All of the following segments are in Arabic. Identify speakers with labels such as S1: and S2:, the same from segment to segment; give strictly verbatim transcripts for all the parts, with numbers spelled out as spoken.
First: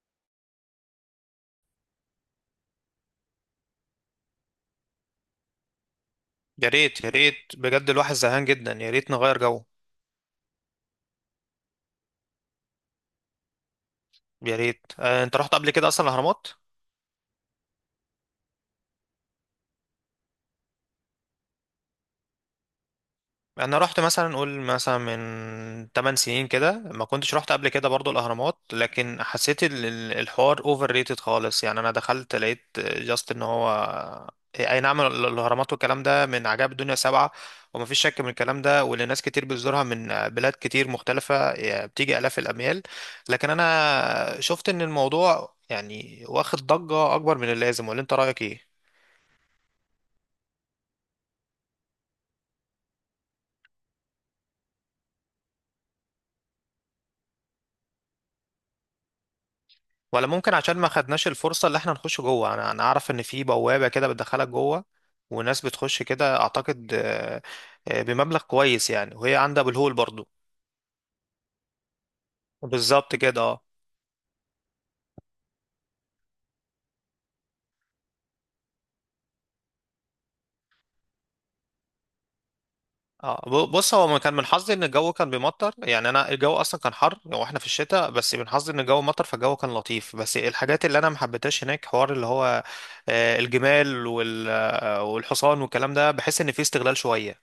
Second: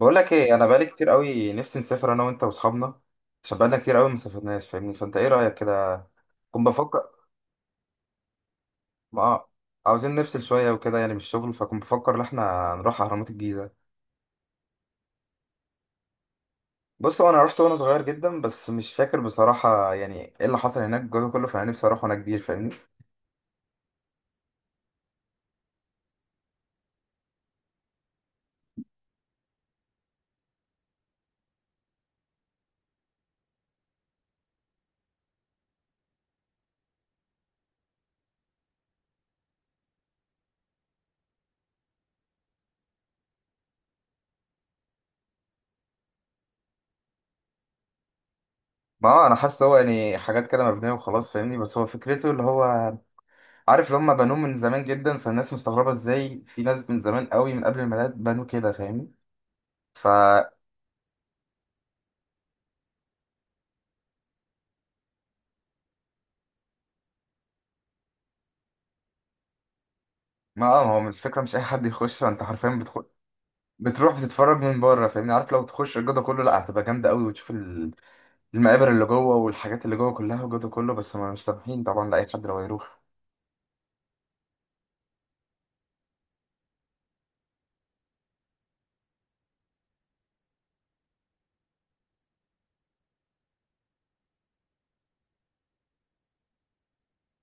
S1: بقول لك ايه، انا بقالي كتير قوي نفسي نسافر انا وانت واصحابنا عشان بقالنا كتير قوي ما سافرناش، فاهمني؟ فانت ايه رايك كده؟ كنت
S2: يا ريت يا
S1: بفكر.
S2: ريت بجد الواحد زهقان جدا، يا ريت نغير
S1: اه،
S2: جو.
S1: عاوزين نفصل شويه وكده يعني من الشغل، فكنت بفكر ان احنا نروح اهرامات الجيزه.
S2: يا ريت. آه، انت رحت قبل كده اصلا الاهرامات؟
S1: بص، هو انا رحت وانا صغير جدا بس مش فاكر بصراحه يعني ايه اللي حصل هناك الجو ده كله، فانا نفسي اروح وانا كبير، فاهمني؟
S2: انا رحت مثلا، قول مثلا من تمن سنين كده. ما كنتش رحت قبل كده برضو الاهرامات، لكن حسيت ال- ال- الحوار اوفر ريتد خالص. يعني انا دخلت لقيت جاست ان هو إيه، اي نعم، ال- الاهرامات والكلام ده من عجائب الدنيا سبعة، وما فيش شك من الكلام ده، واللي ناس كتير بتزورها من بلاد كتير مختلفة، يعني بتيجي الاف الاميال. لكن انا شفت ان الموضوع يعني واخد ضجة اكبر من اللازم، ولا انت رايك ايه؟
S1: ما هو انا حاسس هو يعني حاجات كده مبنيه وخلاص، فاهمني؟ بس هو فكرته اللي هو عارف اللي هم بنوه من زمان جدا، فالناس مستغربه ازاي في ناس من زمان قوي من قبل الميلاد بنوا كده، فاهمني؟ ف
S2: ولا ممكن عشان ما خدناش الفرصة اللي احنا نخش جوه. انا انا اعرف ان في بوابة كده بتدخلك جوه، وناس بتخش كده اعتقد. آه. آه، بمبلغ كويس يعني، وهي عندها بالهول برضو.
S1: ما اه ما هو مش فكرة مش أي حد يخش، أنت حرفيا بتخش،
S2: بالظبط كده، اه.
S1: بتروح بتتفرج من بره، فاهمني؟ عارف لو تخش الجدول كله لا، هتبقى جامدة قوي، وتشوف ال- المقابر اللي جوه والحاجات اللي جوه كلها والجدول كله، بس ما مش سامحين طبعا لأي حد لو يروح.
S2: اه، ب- بص هو كان من حظي ان الجو كان بيمطر. يعني انا الجو اصلا كان حر واحنا في الشتاء، بس من حظي ان الجو مطر، فالجو كان لطيف. بس الحاجات اللي انا ما حبيتهاش هناك حوار اللي هو آه، الجمال وال- آه، والحصان والكلام ده، بحس ان فيه استغلال شوية.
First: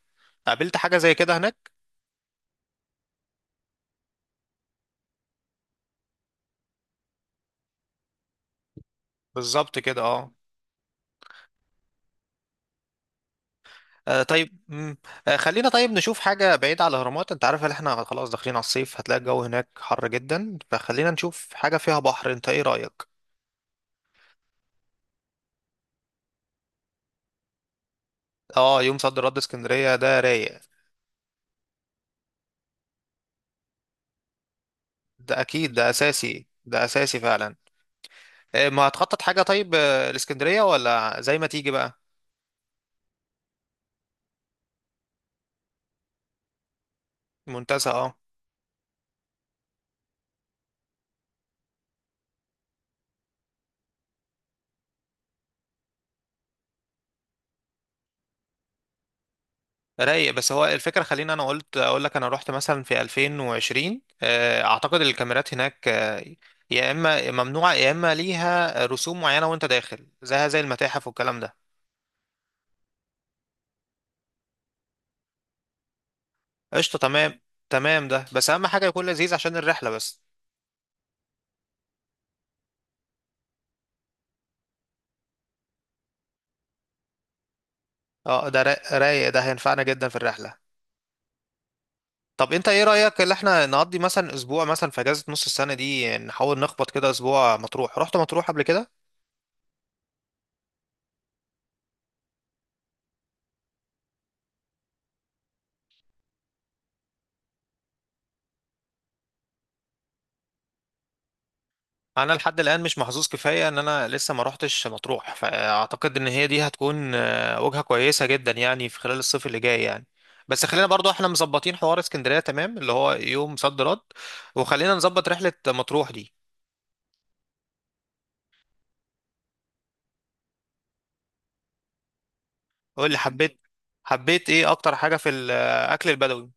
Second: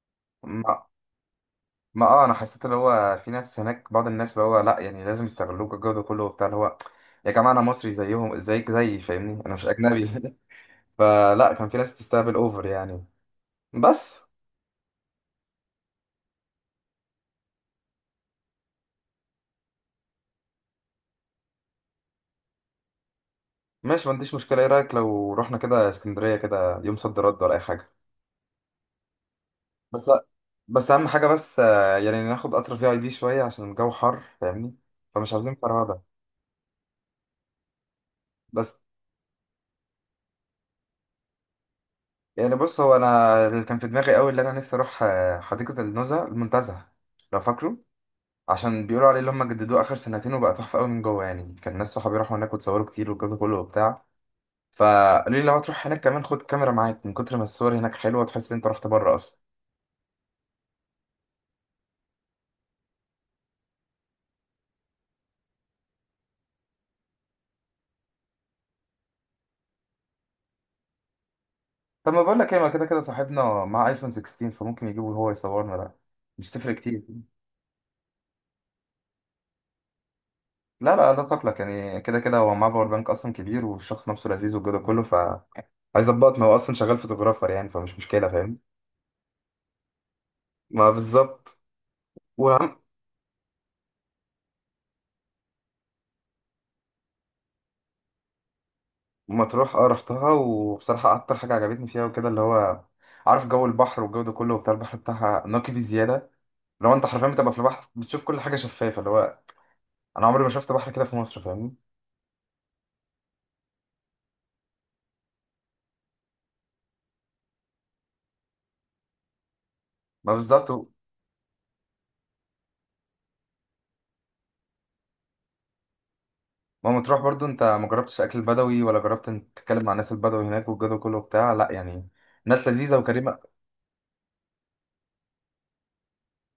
S2: قابلت
S1: ما
S2: حاجة زي كده هناك؟
S1: ما اه أنا حسيت اللي هو في ناس هناك، بعض الناس اللي هو لا يعني لازم يستغلوك الجدول كله وبتاع اللي هو، يا جماعة أنا مصري زيهم، زيك زيي، فاهمني؟ أنا مش
S2: بالظبط كده،
S1: أجنبي
S2: اه.
S1: فلا، كان في ناس بتستقبل أوفر يعني. بس
S2: آه طيب. مم. آه خلينا طيب نشوف حاجة بعيدة على الأهرامات. أنت عارف إن إحنا خلاص داخلين على الصيف، هتلاقي الجو هناك حر جدا، فخلينا نشوف حاجة فيها بحر. أنت إيه رأيك؟
S1: ماشي، ما عنديش مشكلة. إيه رأيك لو رحنا كده اسكندرية كده يوم صد رد ولا أي حاجة؟
S2: آه، يوم صد رد اسكندرية
S1: بس
S2: ده رايق.
S1: بس اهم حاجه بس آه، يعني ناخد قطر في اي بي شويه عشان الجو حر، فاهمني؟ فمش
S2: ده
S1: عاوزين
S2: أكيد، ده
S1: فرهده.
S2: أساسي، ده أساسي فعلا. آه،
S1: بس
S2: ما هتخطط حاجة طيب؟ آه، الإسكندرية ولا زي ما تيجي بقى؟
S1: يعني بص، هو انا اللي كان في دماغي قوي اللي انا نفسي اروح آه، حديقه النزهه المنتزه، لو فاكره.
S2: منتزه، آه.
S1: عشان بيقولوا عليه اللي هم جددوه اخر سنتين وبقى تحفه قوي من جوه يعني. كان ناس صحابي راحوا هناك وتصوروا كتير والجو ده كله وبتاع، فقالوا لي لو هتروح هناك كمان خد كاميرا معاك، من كتر ما الصور هناك حلوه تحس ان انت رحت بره اصلا.
S2: رايق. بس هو الفكرة، خليني انا قلت اقول لك، انا رحت مثلا في ألفين وعشرين. آه، اعتقد الكاميرات هناك آه، يا اما ممنوعة يا اما ليها رسوم معينة، وانت داخل زيها زي المتاحف والكلام ده.
S1: طب ما بقول لك ايه، ما كده كده صاحبنا مع ايفون ستاشر، فممكن يجيبه هو يصورنا ده، مش تفرق
S2: قشطة،
S1: كتير.
S2: تمام. تمام ده، بس اهم حاجة يكون لذيذ عشان الرحلة بس.
S1: لا لا لا، تقلق يعني كده كده هو معاه باور بانك اصلا كبير والشخص نفسه لذيذ والجو ده كله. ف عايز اضبط، ما هو اصلا شغال فوتوغرافر يعني، فمش مشكله،
S2: اه
S1: فاهم؟
S2: ده را- رايق، ده هينفعنا جدا في الرحلة.
S1: ما بالظبط.
S2: طب انت
S1: وهم
S2: ايه رأيك اللي احنا نقضي مثلا اسبوع، مثلا في اجازة نص السنة دي، نحاول نخبط كده اسبوع مطروح. رحت مطروح قبل كده؟
S1: مطروح، اه رحتها وبصراحه اكتر حاجه عجبتني فيها وكده اللي هو عارف جو البحر والجو ده كله وبتاع. البحر بتاعها نقي بزياده، لو انت حرفيا بتبقى في البحر بتشوف كل حاجه شفافه اللي هو، انا عمري ما شفت بحر كده في مصر، فاهمني؟
S2: انا لحد الان مش محظوظ كفايه ان انا لسه ما روحتش مطروح، فاعتقد ان هي دي هتكون آه، وجهه كويسه جدا يعني في خلال الصيف اللي جاي يعني.
S1: ما
S2: بس
S1: بالظبط
S2: خلينا
S1: و-
S2: برضو احنا مظبطين حوار اسكندريه، تمام، اللي هو يوم صد رد، وخلينا نظبط رحله مطروح دي.
S1: ما مطروح برضو انت ما جربتش اكل بدوي، ولا جربت انت تتكلم مع الناس البدوي هناك والجو ده كله وبتاع؟ لا يعني ناس لذيذه
S2: قول لي،
S1: وكريمه.
S2: حبيت؟ حبيت ايه اكتر حاجه في الاكل البدوي؟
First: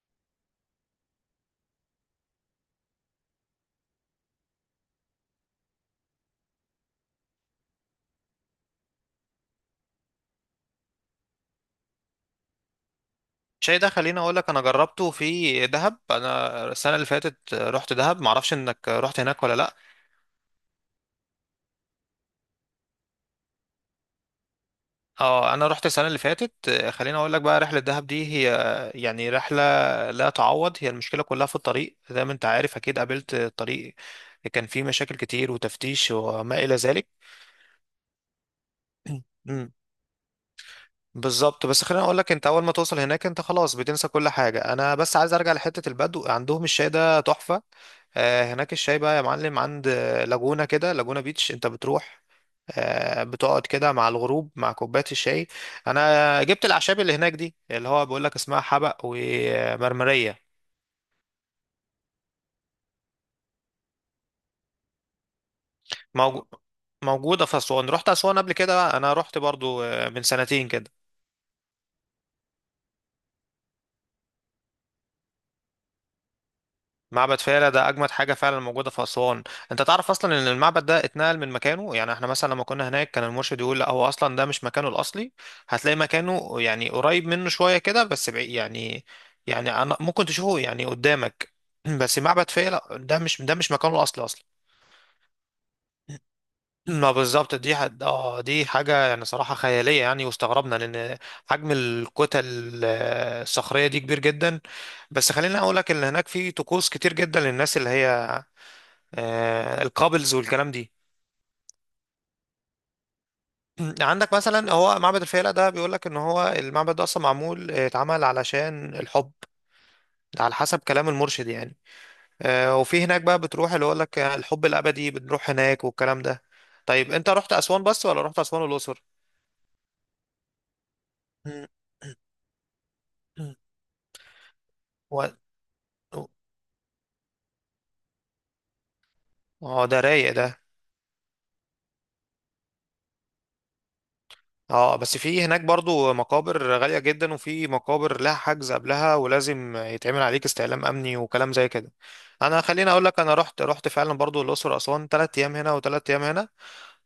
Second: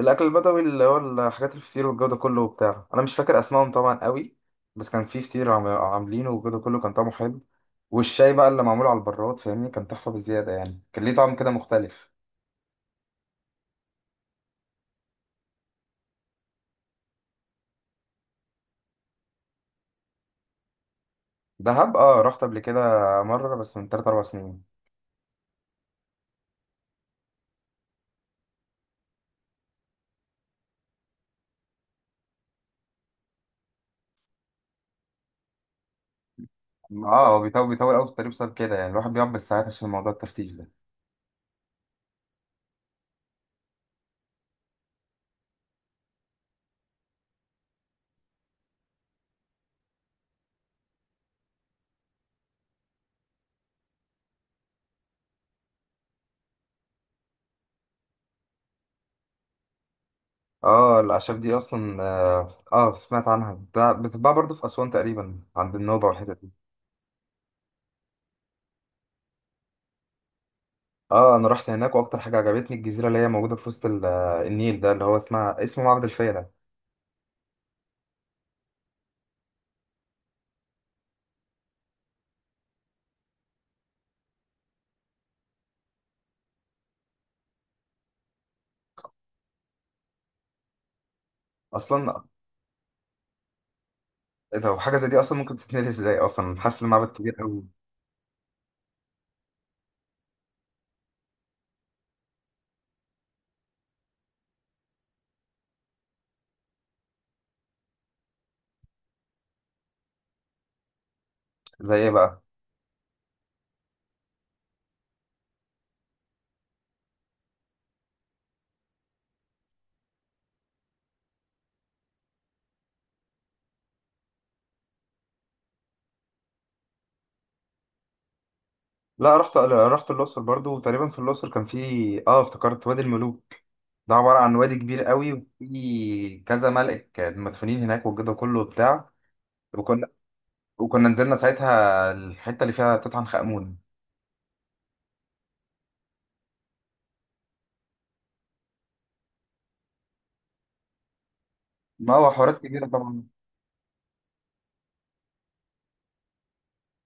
S1: الاكل البدوي اللي هو الحاجات الفطير والجو ده كله وبتاع. انا مش فاكر اسمائهم طبعا قوي، بس كان في فطير عم- عاملينه والجو ده كله كان طعمه حلو. والشاي بقى اللي معمول على البراد، فاهمني؟ كان تحفه بزياده يعني، كان ليه طعم كده مختلف.
S2: شاي ده خليني اقول لك انا جربته في دهب. انا السنه اللي فاتت رحت دهب، معرفش انك رحت هناك ولا لا.
S1: دهب، اه رحت قبل كده مره، بس من تلاتة اربع سنين.
S2: اه انا رحت السنه اللي فاتت. آه، خليني اقول لك بقى، رحله دهب دي هي آه، يعني رحله لا تعوض. هي المشكله كلها في الطريق، زي ما انت عارف اكيد قابلت الطريق. كان فيه مشاكل كتير وتفتيش وما الى ذلك.
S1: اه هو بيطول بيطول قوي في الطريق بسبب كده يعني، الواحد بيقعد بالساعات عشان موضوع التفتيش ده.
S2: بالظبط. بس خليني اقول لك، انت اول ما توصل هناك انت خلاص بتنسى كل حاجه. انا بس عايز ارجع لحته البدو، عندهم الشاي ده تحفه. آه، هناك الشاي بقى يا معلم، عند آه، لاجونا كده، لاجونا بيتش، انت بتروح آه، بتقعد كده مع الغروب مع كوبايه الشاي. انا جبت الاعشاب اللي هناك دي، اللي هو بيقول لك اسمها حبق ومرمريه.
S1: اه الاعشاب دي اصلا، اه، آه، سمعت عنها، ده بتتباع برضه في اسوان تقريبا عند النوبه والحتت.
S2: موجو- موجوده في اسوان؟ رحت اسوان قبل كده؟ انا رحت برضو آه، من سنتين كده.
S1: اه انا رحت هناك، واكتر حاجه عجبتني الجزيره اللي هي موجوده في وسط ال- النيل ده اللي هو اسمها اسمه معبد الفيله.
S2: معبد فيلة ده أجمد حاجة فعلا موجودة في أسوان. أنت تعرف أصلا إن المعبد ده اتنقل من مكانه؟ يعني إحنا مثلا لما كنا هناك كان المرشد يقول لا هو أصلا ده مش مكانه الأصلي. هتلاقي مكانه يعني قريب منه شوية كده، بس بعيد يعني. يعني أنا ممكن تشوفه يعني قدامك. بس
S1: اصلا
S2: معبد فيلة ده مش ده مش مكانه الأصلي أصلا.
S1: لو حاجه زي دي اصلا ممكن تتنقل ازاي؟ اصلا حاسس المعبد
S2: ما
S1: كبير
S2: بالظبط،
S1: قوي.
S2: دي حد اه دي حاجة يعني صراحة خيالية يعني، واستغربنا لأن حجم الكتل آه، الصخرية دي كبير جدا. بس خليني أقول لك إن هناك في طقوس كتير جدا للناس اللي هي آه، الكابلز والكلام دي.
S1: زي ايه بقى؟
S2: عندك مثلا هو معبد الفيلة ده بيقول لك ان هو المعبد ده اصلا معمول، آه، اتعمل علشان الحب. ده على حسب كلام المرشد يعني. آه، وفي هناك بقى بتروح، اللي يقول لك الحب الابدي بنروح هناك والكلام ده. طيب انت رحت اسوان بس ولا رحت اسوان والاقصر؟
S1: لا رحت رحت الاقصر برضو، وتقريبا في الاقصر كان في، اه، افتكرت، وادي الملوك. ده عباره عن وادي كبير
S2: و...
S1: قوي، وفي كذا ملك مدفونين هناك والجدع كله وبتاع.
S2: اه ده
S1: وكنا
S2: رايق ده.
S1: وكنا نزلنا ساعتها الحته اللي فيها تسعة امون.
S2: اه، بس في هناك برضو مقابر غالية جدا، وفي مقابر لها حجز قبلها ولازم يتعمل عليك استعلام امني وكلام زي كده.
S1: ما هو حوارات
S2: انا
S1: كبيره
S2: خليني اقول لك،
S1: طبعا.
S2: انا رحت رحت فعلا برضو الاقصر واسوان، ثلاث ايام هنا وثلاث ايام هنا.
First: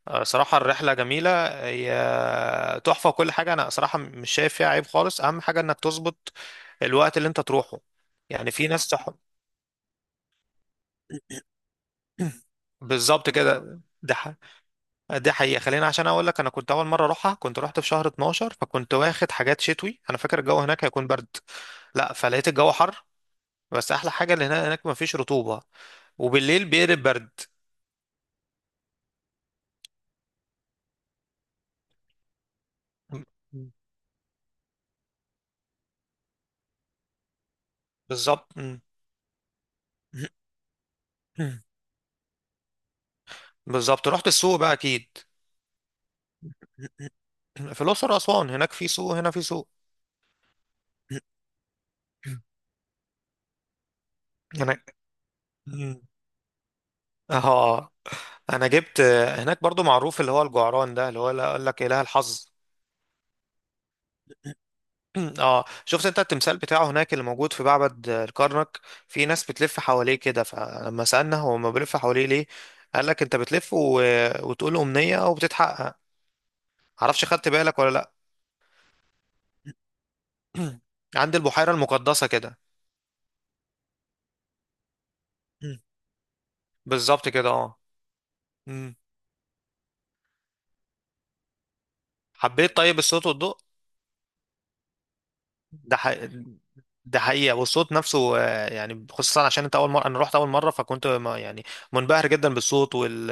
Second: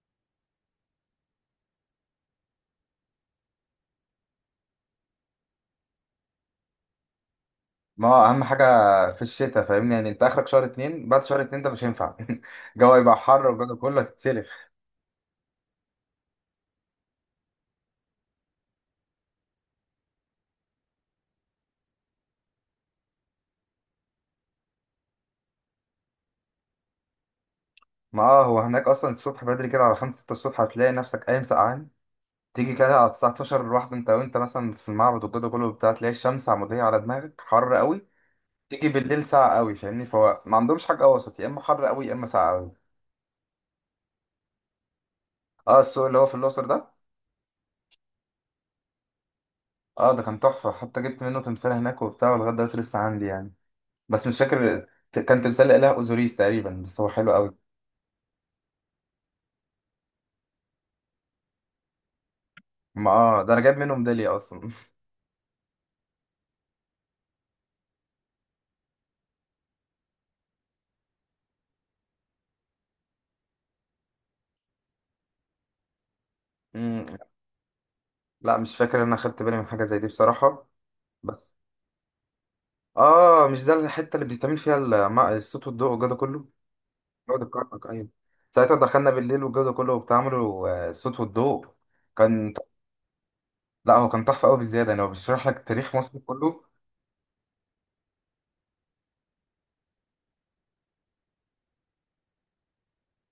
S2: آه، صراحة الرحلة جميلة. هي تحفة وكل حاجة، انا صراحة مش شايف فيها عيب خالص. اهم حاجة انك تظبط الوقت اللي انت تروحه.
S1: ما هو اهم
S2: يعني
S1: حاجه
S2: في ناس تح...
S1: في الشتاء، فاهمني؟ يعني انت اخرك شهر اتنين، بعد شهر اتنين ده مش هينفع. الجو يبقى
S2: بالظبط
S1: حر والجو
S2: كده.
S1: كله
S2: ده
S1: هتتسلف.
S2: دي حقيقة. خلينا، عشان اقول لك، انا كنت اول مرة اروحها كنت رحت في شهر اتناشر، فكنت واخد حاجات شتوي. انا فاكر الجو هناك هيكون برد، لا فلقيت الجو حر. بس احلى حاجة اللي هناك، هناك مفيش رطوبة، وبالليل بيقلب برد.
S1: ما اه هو هناك اصلا الصبح بدري كده على خمسة ستة الصبح هتلاقي نفسك قايم سقعان. تيجي كده على
S2: م-
S1: الساعة اتناشر
S2: م.
S1: الواحدة، انت وانت مثلا في المعبد والجو كله بتاع، تلاقي الشمس عمودية على دماغك حر قوي.
S2: بالظبط، م.
S1: تيجي بالليل ساقع قوي، فاهمني؟ فهو ما عندهمش حاجة وسط، يا اما حر قوي يا اما ساقع قوي.
S2: بالظبط. رحت السوق بقى اكيد؟
S1: اه، السوق اللي هو في الأقصر ده.
S2: في الاقصر واسوان، هناك في سوق، هنا في سوق.
S1: اه ده كان تحفة، حتى جبت منه تمثال هناك وبتاع ولغاية دلوقتي لسه عندي يعني، بس مش
S2: انا.
S1: فاكر. كان تمثال الإله
S2: م.
S1: أوزوريس تقريبا، بس هو حلو قوي.
S2: اه، انا جبت. هناك برضو معروف اللي هو الجعران ده، اللي هو اللي قال لك اله الحظ.
S1: ما اه ده انا جايب منه ميدالية اصلا.
S2: اه، شفت انت التمثال بتاعه هناك اللي موجود في معبد آه، الكرنك؟ في ناس بتلف حواليه كده، فلما سألنا هو ما بيلف حواليه ليه، قال لك انت بتلف و... وتقول أمنية وبتتحقق.
S1: مم.
S2: معرفش خدت بالك ولا لا.
S1: لا مش فاكر ان انا خدت بالي من حاجة زي دي بصراحة.
S2: عند
S1: بس
S2: البحيرة المقدسة كده.
S1: اه، مش ده الحتة اللي بيتعمل فيها الم- الصوت
S2: مم.
S1: والضوء والجو ده كله؟
S2: بالظبط
S1: جودة
S2: كده، اه.
S1: الكرنك، ايوه. ساعتها
S2: مم.
S1: دخلنا بالليل والجو ده كله، وبتعملوا آه، الصوت والضوء. كان
S2: حبيت طيب الصوت والضوء؟
S1: لا هو كان تحفة قوي بالزيادة يعني، هو بيشرح لك تاريخ
S2: ده ح...
S1: مصر كله.
S2: ده حقيقة. والصوت نفسه آه، يعني خصوصا عشان انت اول مرة، انا رحت اول مرة فكنت ما- يعني منبهر جدا بالصوت وال...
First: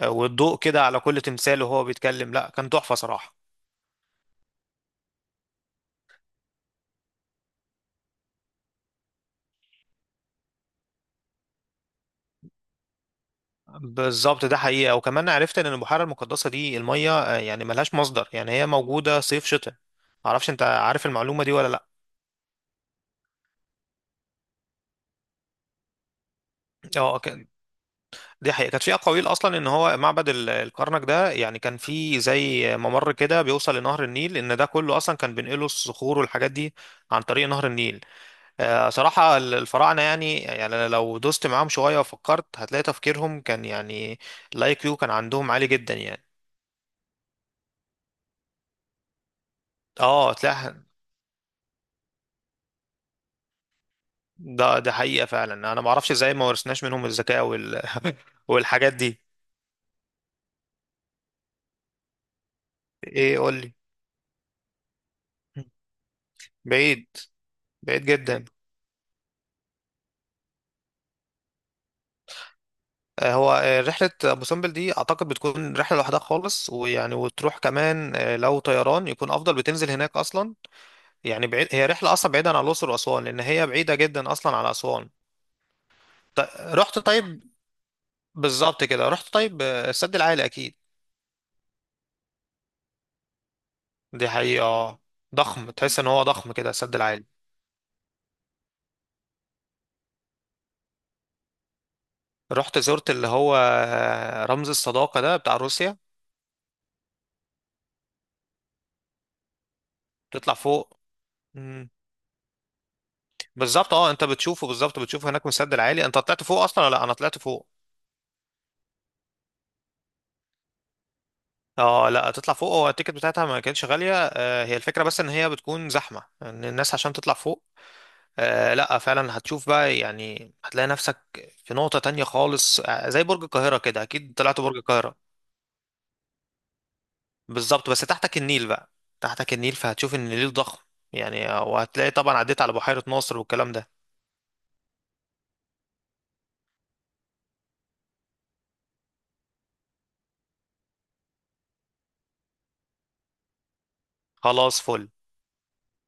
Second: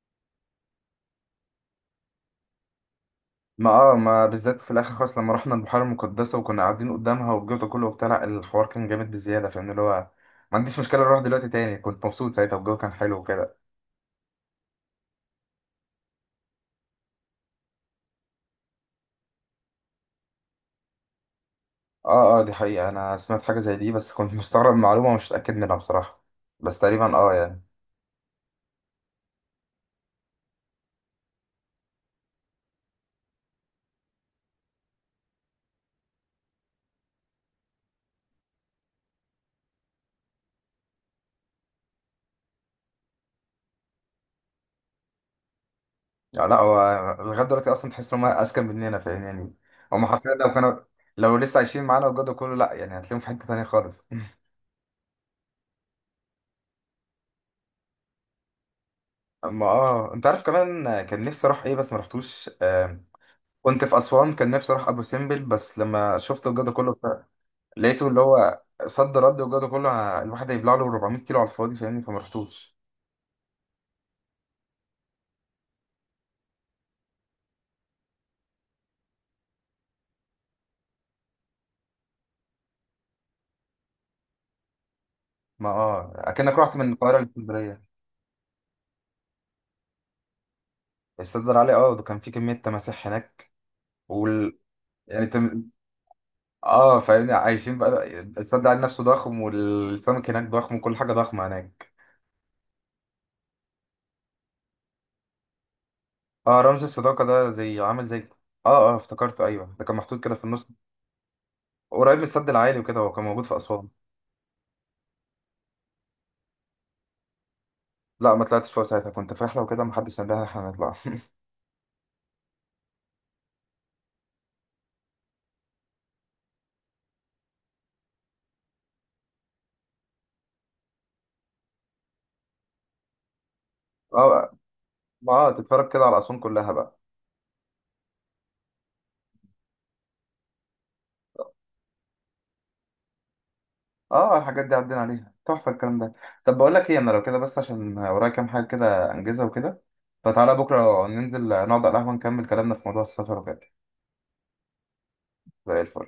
S2: آه، والضوء كده على كل تمثال وهو بيتكلم، لا كان تحفة صراحة.
S1: ما اه ما بالذات في الاخر خالص لما رحنا البحيرة المقدسة وكنا قاعدين قدامها والجو ده كله وبتاع، لا الحوار كان جامد بالزيادة، فاهم اللي هو؟ ما عنديش مشكلة اروح دلوقتي تاني، كنت مبسوط ساعتها والجو كان حلو وكده.
S2: بالظبط. ده حقيقة. وكمان عرفت ان البحيرة المقدسة دي المية آه، يعني ملهاش مصدر، يعني هي موجودة صيف شتاء. معرفش انت عارف المعلومة دي ولا لا.
S1: اه اه دي حقيقة، انا سمعت حاجة زي دي بس كنت مستغرب من المعلومة ومش متأكد منها بصراحة، بس تقريبا
S2: اه
S1: اه
S2: كان-
S1: يعني.
S2: دي حقيقة. كانت في اقاويل اصلا ان هو معبد ال- الكرنك ده يعني كان في زي ممر كده بيوصل لنهر النيل، ان ده كله اصلا كان بينقلوا الصخور والحاجات دي عن طريق نهر النيل. آه، صراحة ال- الفراعنة، يعني يعني لو دوست معاهم شوية وفكرت هتلاقي تفكيرهم كان يعني الاي كيو كان عندهم عالي جدا يعني.
S1: يعني لا هو لغاية دلوقتي اصلا تحس ان هم اذكى مننا، فاهم يعني؟ هم حرفيا
S2: اه
S1: لو كانوا،
S2: تلاقي.
S1: لو لسه عايشين معانا وجدوا كله، لا يعني هتلاقيهم في حتة تانية خالص
S2: ده ده حقيقة فعلا. انا ما اعرفش ازاي ما ورثناش منهم الذكاء وال... والحاجات دي.
S1: اما اه انت عارف كمان كان نفسي اروح ايه بس ما رحتوش آه.
S2: ايه، قول لي.
S1: كنت في اسوان كان نفسي اروح ابو سمبل، بس لما شفت وجدوا كله
S2: بعيد.
S1: بتاع-
S2: بعيد
S1: لقيته اللي
S2: جدا.
S1: هو صد رد وجدوا كله، ه- الواحد هيبلع له اربعمية كيلو على الفاضي، فاهمني؟ فما رحتوش.
S2: آه، هو آه، رحلة أبو سمبل دي أعتقد بتكون رحلة لوحدها خالص، ويعني وتروح كمان آه، لو طيران يكون أفضل، بتنزل هناك أصلا. يعني بعيد، هي رحلة أصلا بعيدة عن الأقصر وأسوان، لأن هي بعيدة جدا أصلا عن أسوان.
S1: ما اه
S2: ط-
S1: اكنك رحت من
S2: رحت
S1: القاهرة
S2: طيب.
S1: لاسكندرية.
S2: بالظبط كده. رحت طيب آه، السد العالي أكيد؟
S1: الصدر عليه، اه ده كان في كمية تماسيح هناك.
S2: دي
S1: وال
S2: حقيقة.
S1: يعني تم...
S2: ضخم، تحس إن هو ضخم كده السد
S1: اه
S2: العالي.
S1: فاهمني عايشين بقى. الصدر عليه نفسه ضخم والسمك هناك ضخم، وكل حاجة ضخمة هناك.
S2: رحت زرت اللي هو رمز الصداقة ده بتاع روسيا؟
S1: اه رمز الصداقة ده زي عامل زي، اه اه افتكرته، ايوه ده كان محطوط كده في
S2: تطلع
S1: النص،
S2: فوق. مم.
S1: قريب من السد العالي وكده، هو كان موجود في أسوان.
S2: بالظبط، اه. انت بتشوفه بالظبط، بتشوفه هناك من السد العالي. انت طلعت فوق اصلا ولا لا؟ انا طلعت فوق.
S1: لا ما طلعتش فوق، ساعتها كنت في رحلة وكده محدش نبهني احنا هنطلع.
S2: اه لا، تطلع فوق. هو التيكت بتاعتها ما كانتش غالية. آه، هي الفكرة بس ان هي بتكون زحمة ان الناس عشان تطلع فوق. آه لا، فعلا هتشوف بقى يعني، هتلاقي نفسك في نقطة تانية خالص. آه زي برج القاهرة كده، اكيد
S1: اه،
S2: طلعت برج
S1: ما
S2: القاهرة.
S1: اه تتفرج كده على أسوان كلها بقى.
S2: بالظبط، بس تحتك النيل بقى. تحتك النيل، فهتشوف ان النيل ضخم. يعني آه، وهتلاقي طبعا عديت على بحيرة ناصر والكلام ده.
S1: اه الحاجات دي عدينا عليها تحفة الكلام ده. طب بقول لك ايه، انا لو كده بس عشان ورايا كام حاجة كده انجزها وكده، فتعالى بكرة ننزل نقعد على القهوة نكمل كلامنا في موضوع السفر وكده.
S2: خلاص، فل.
S1: زي الفل.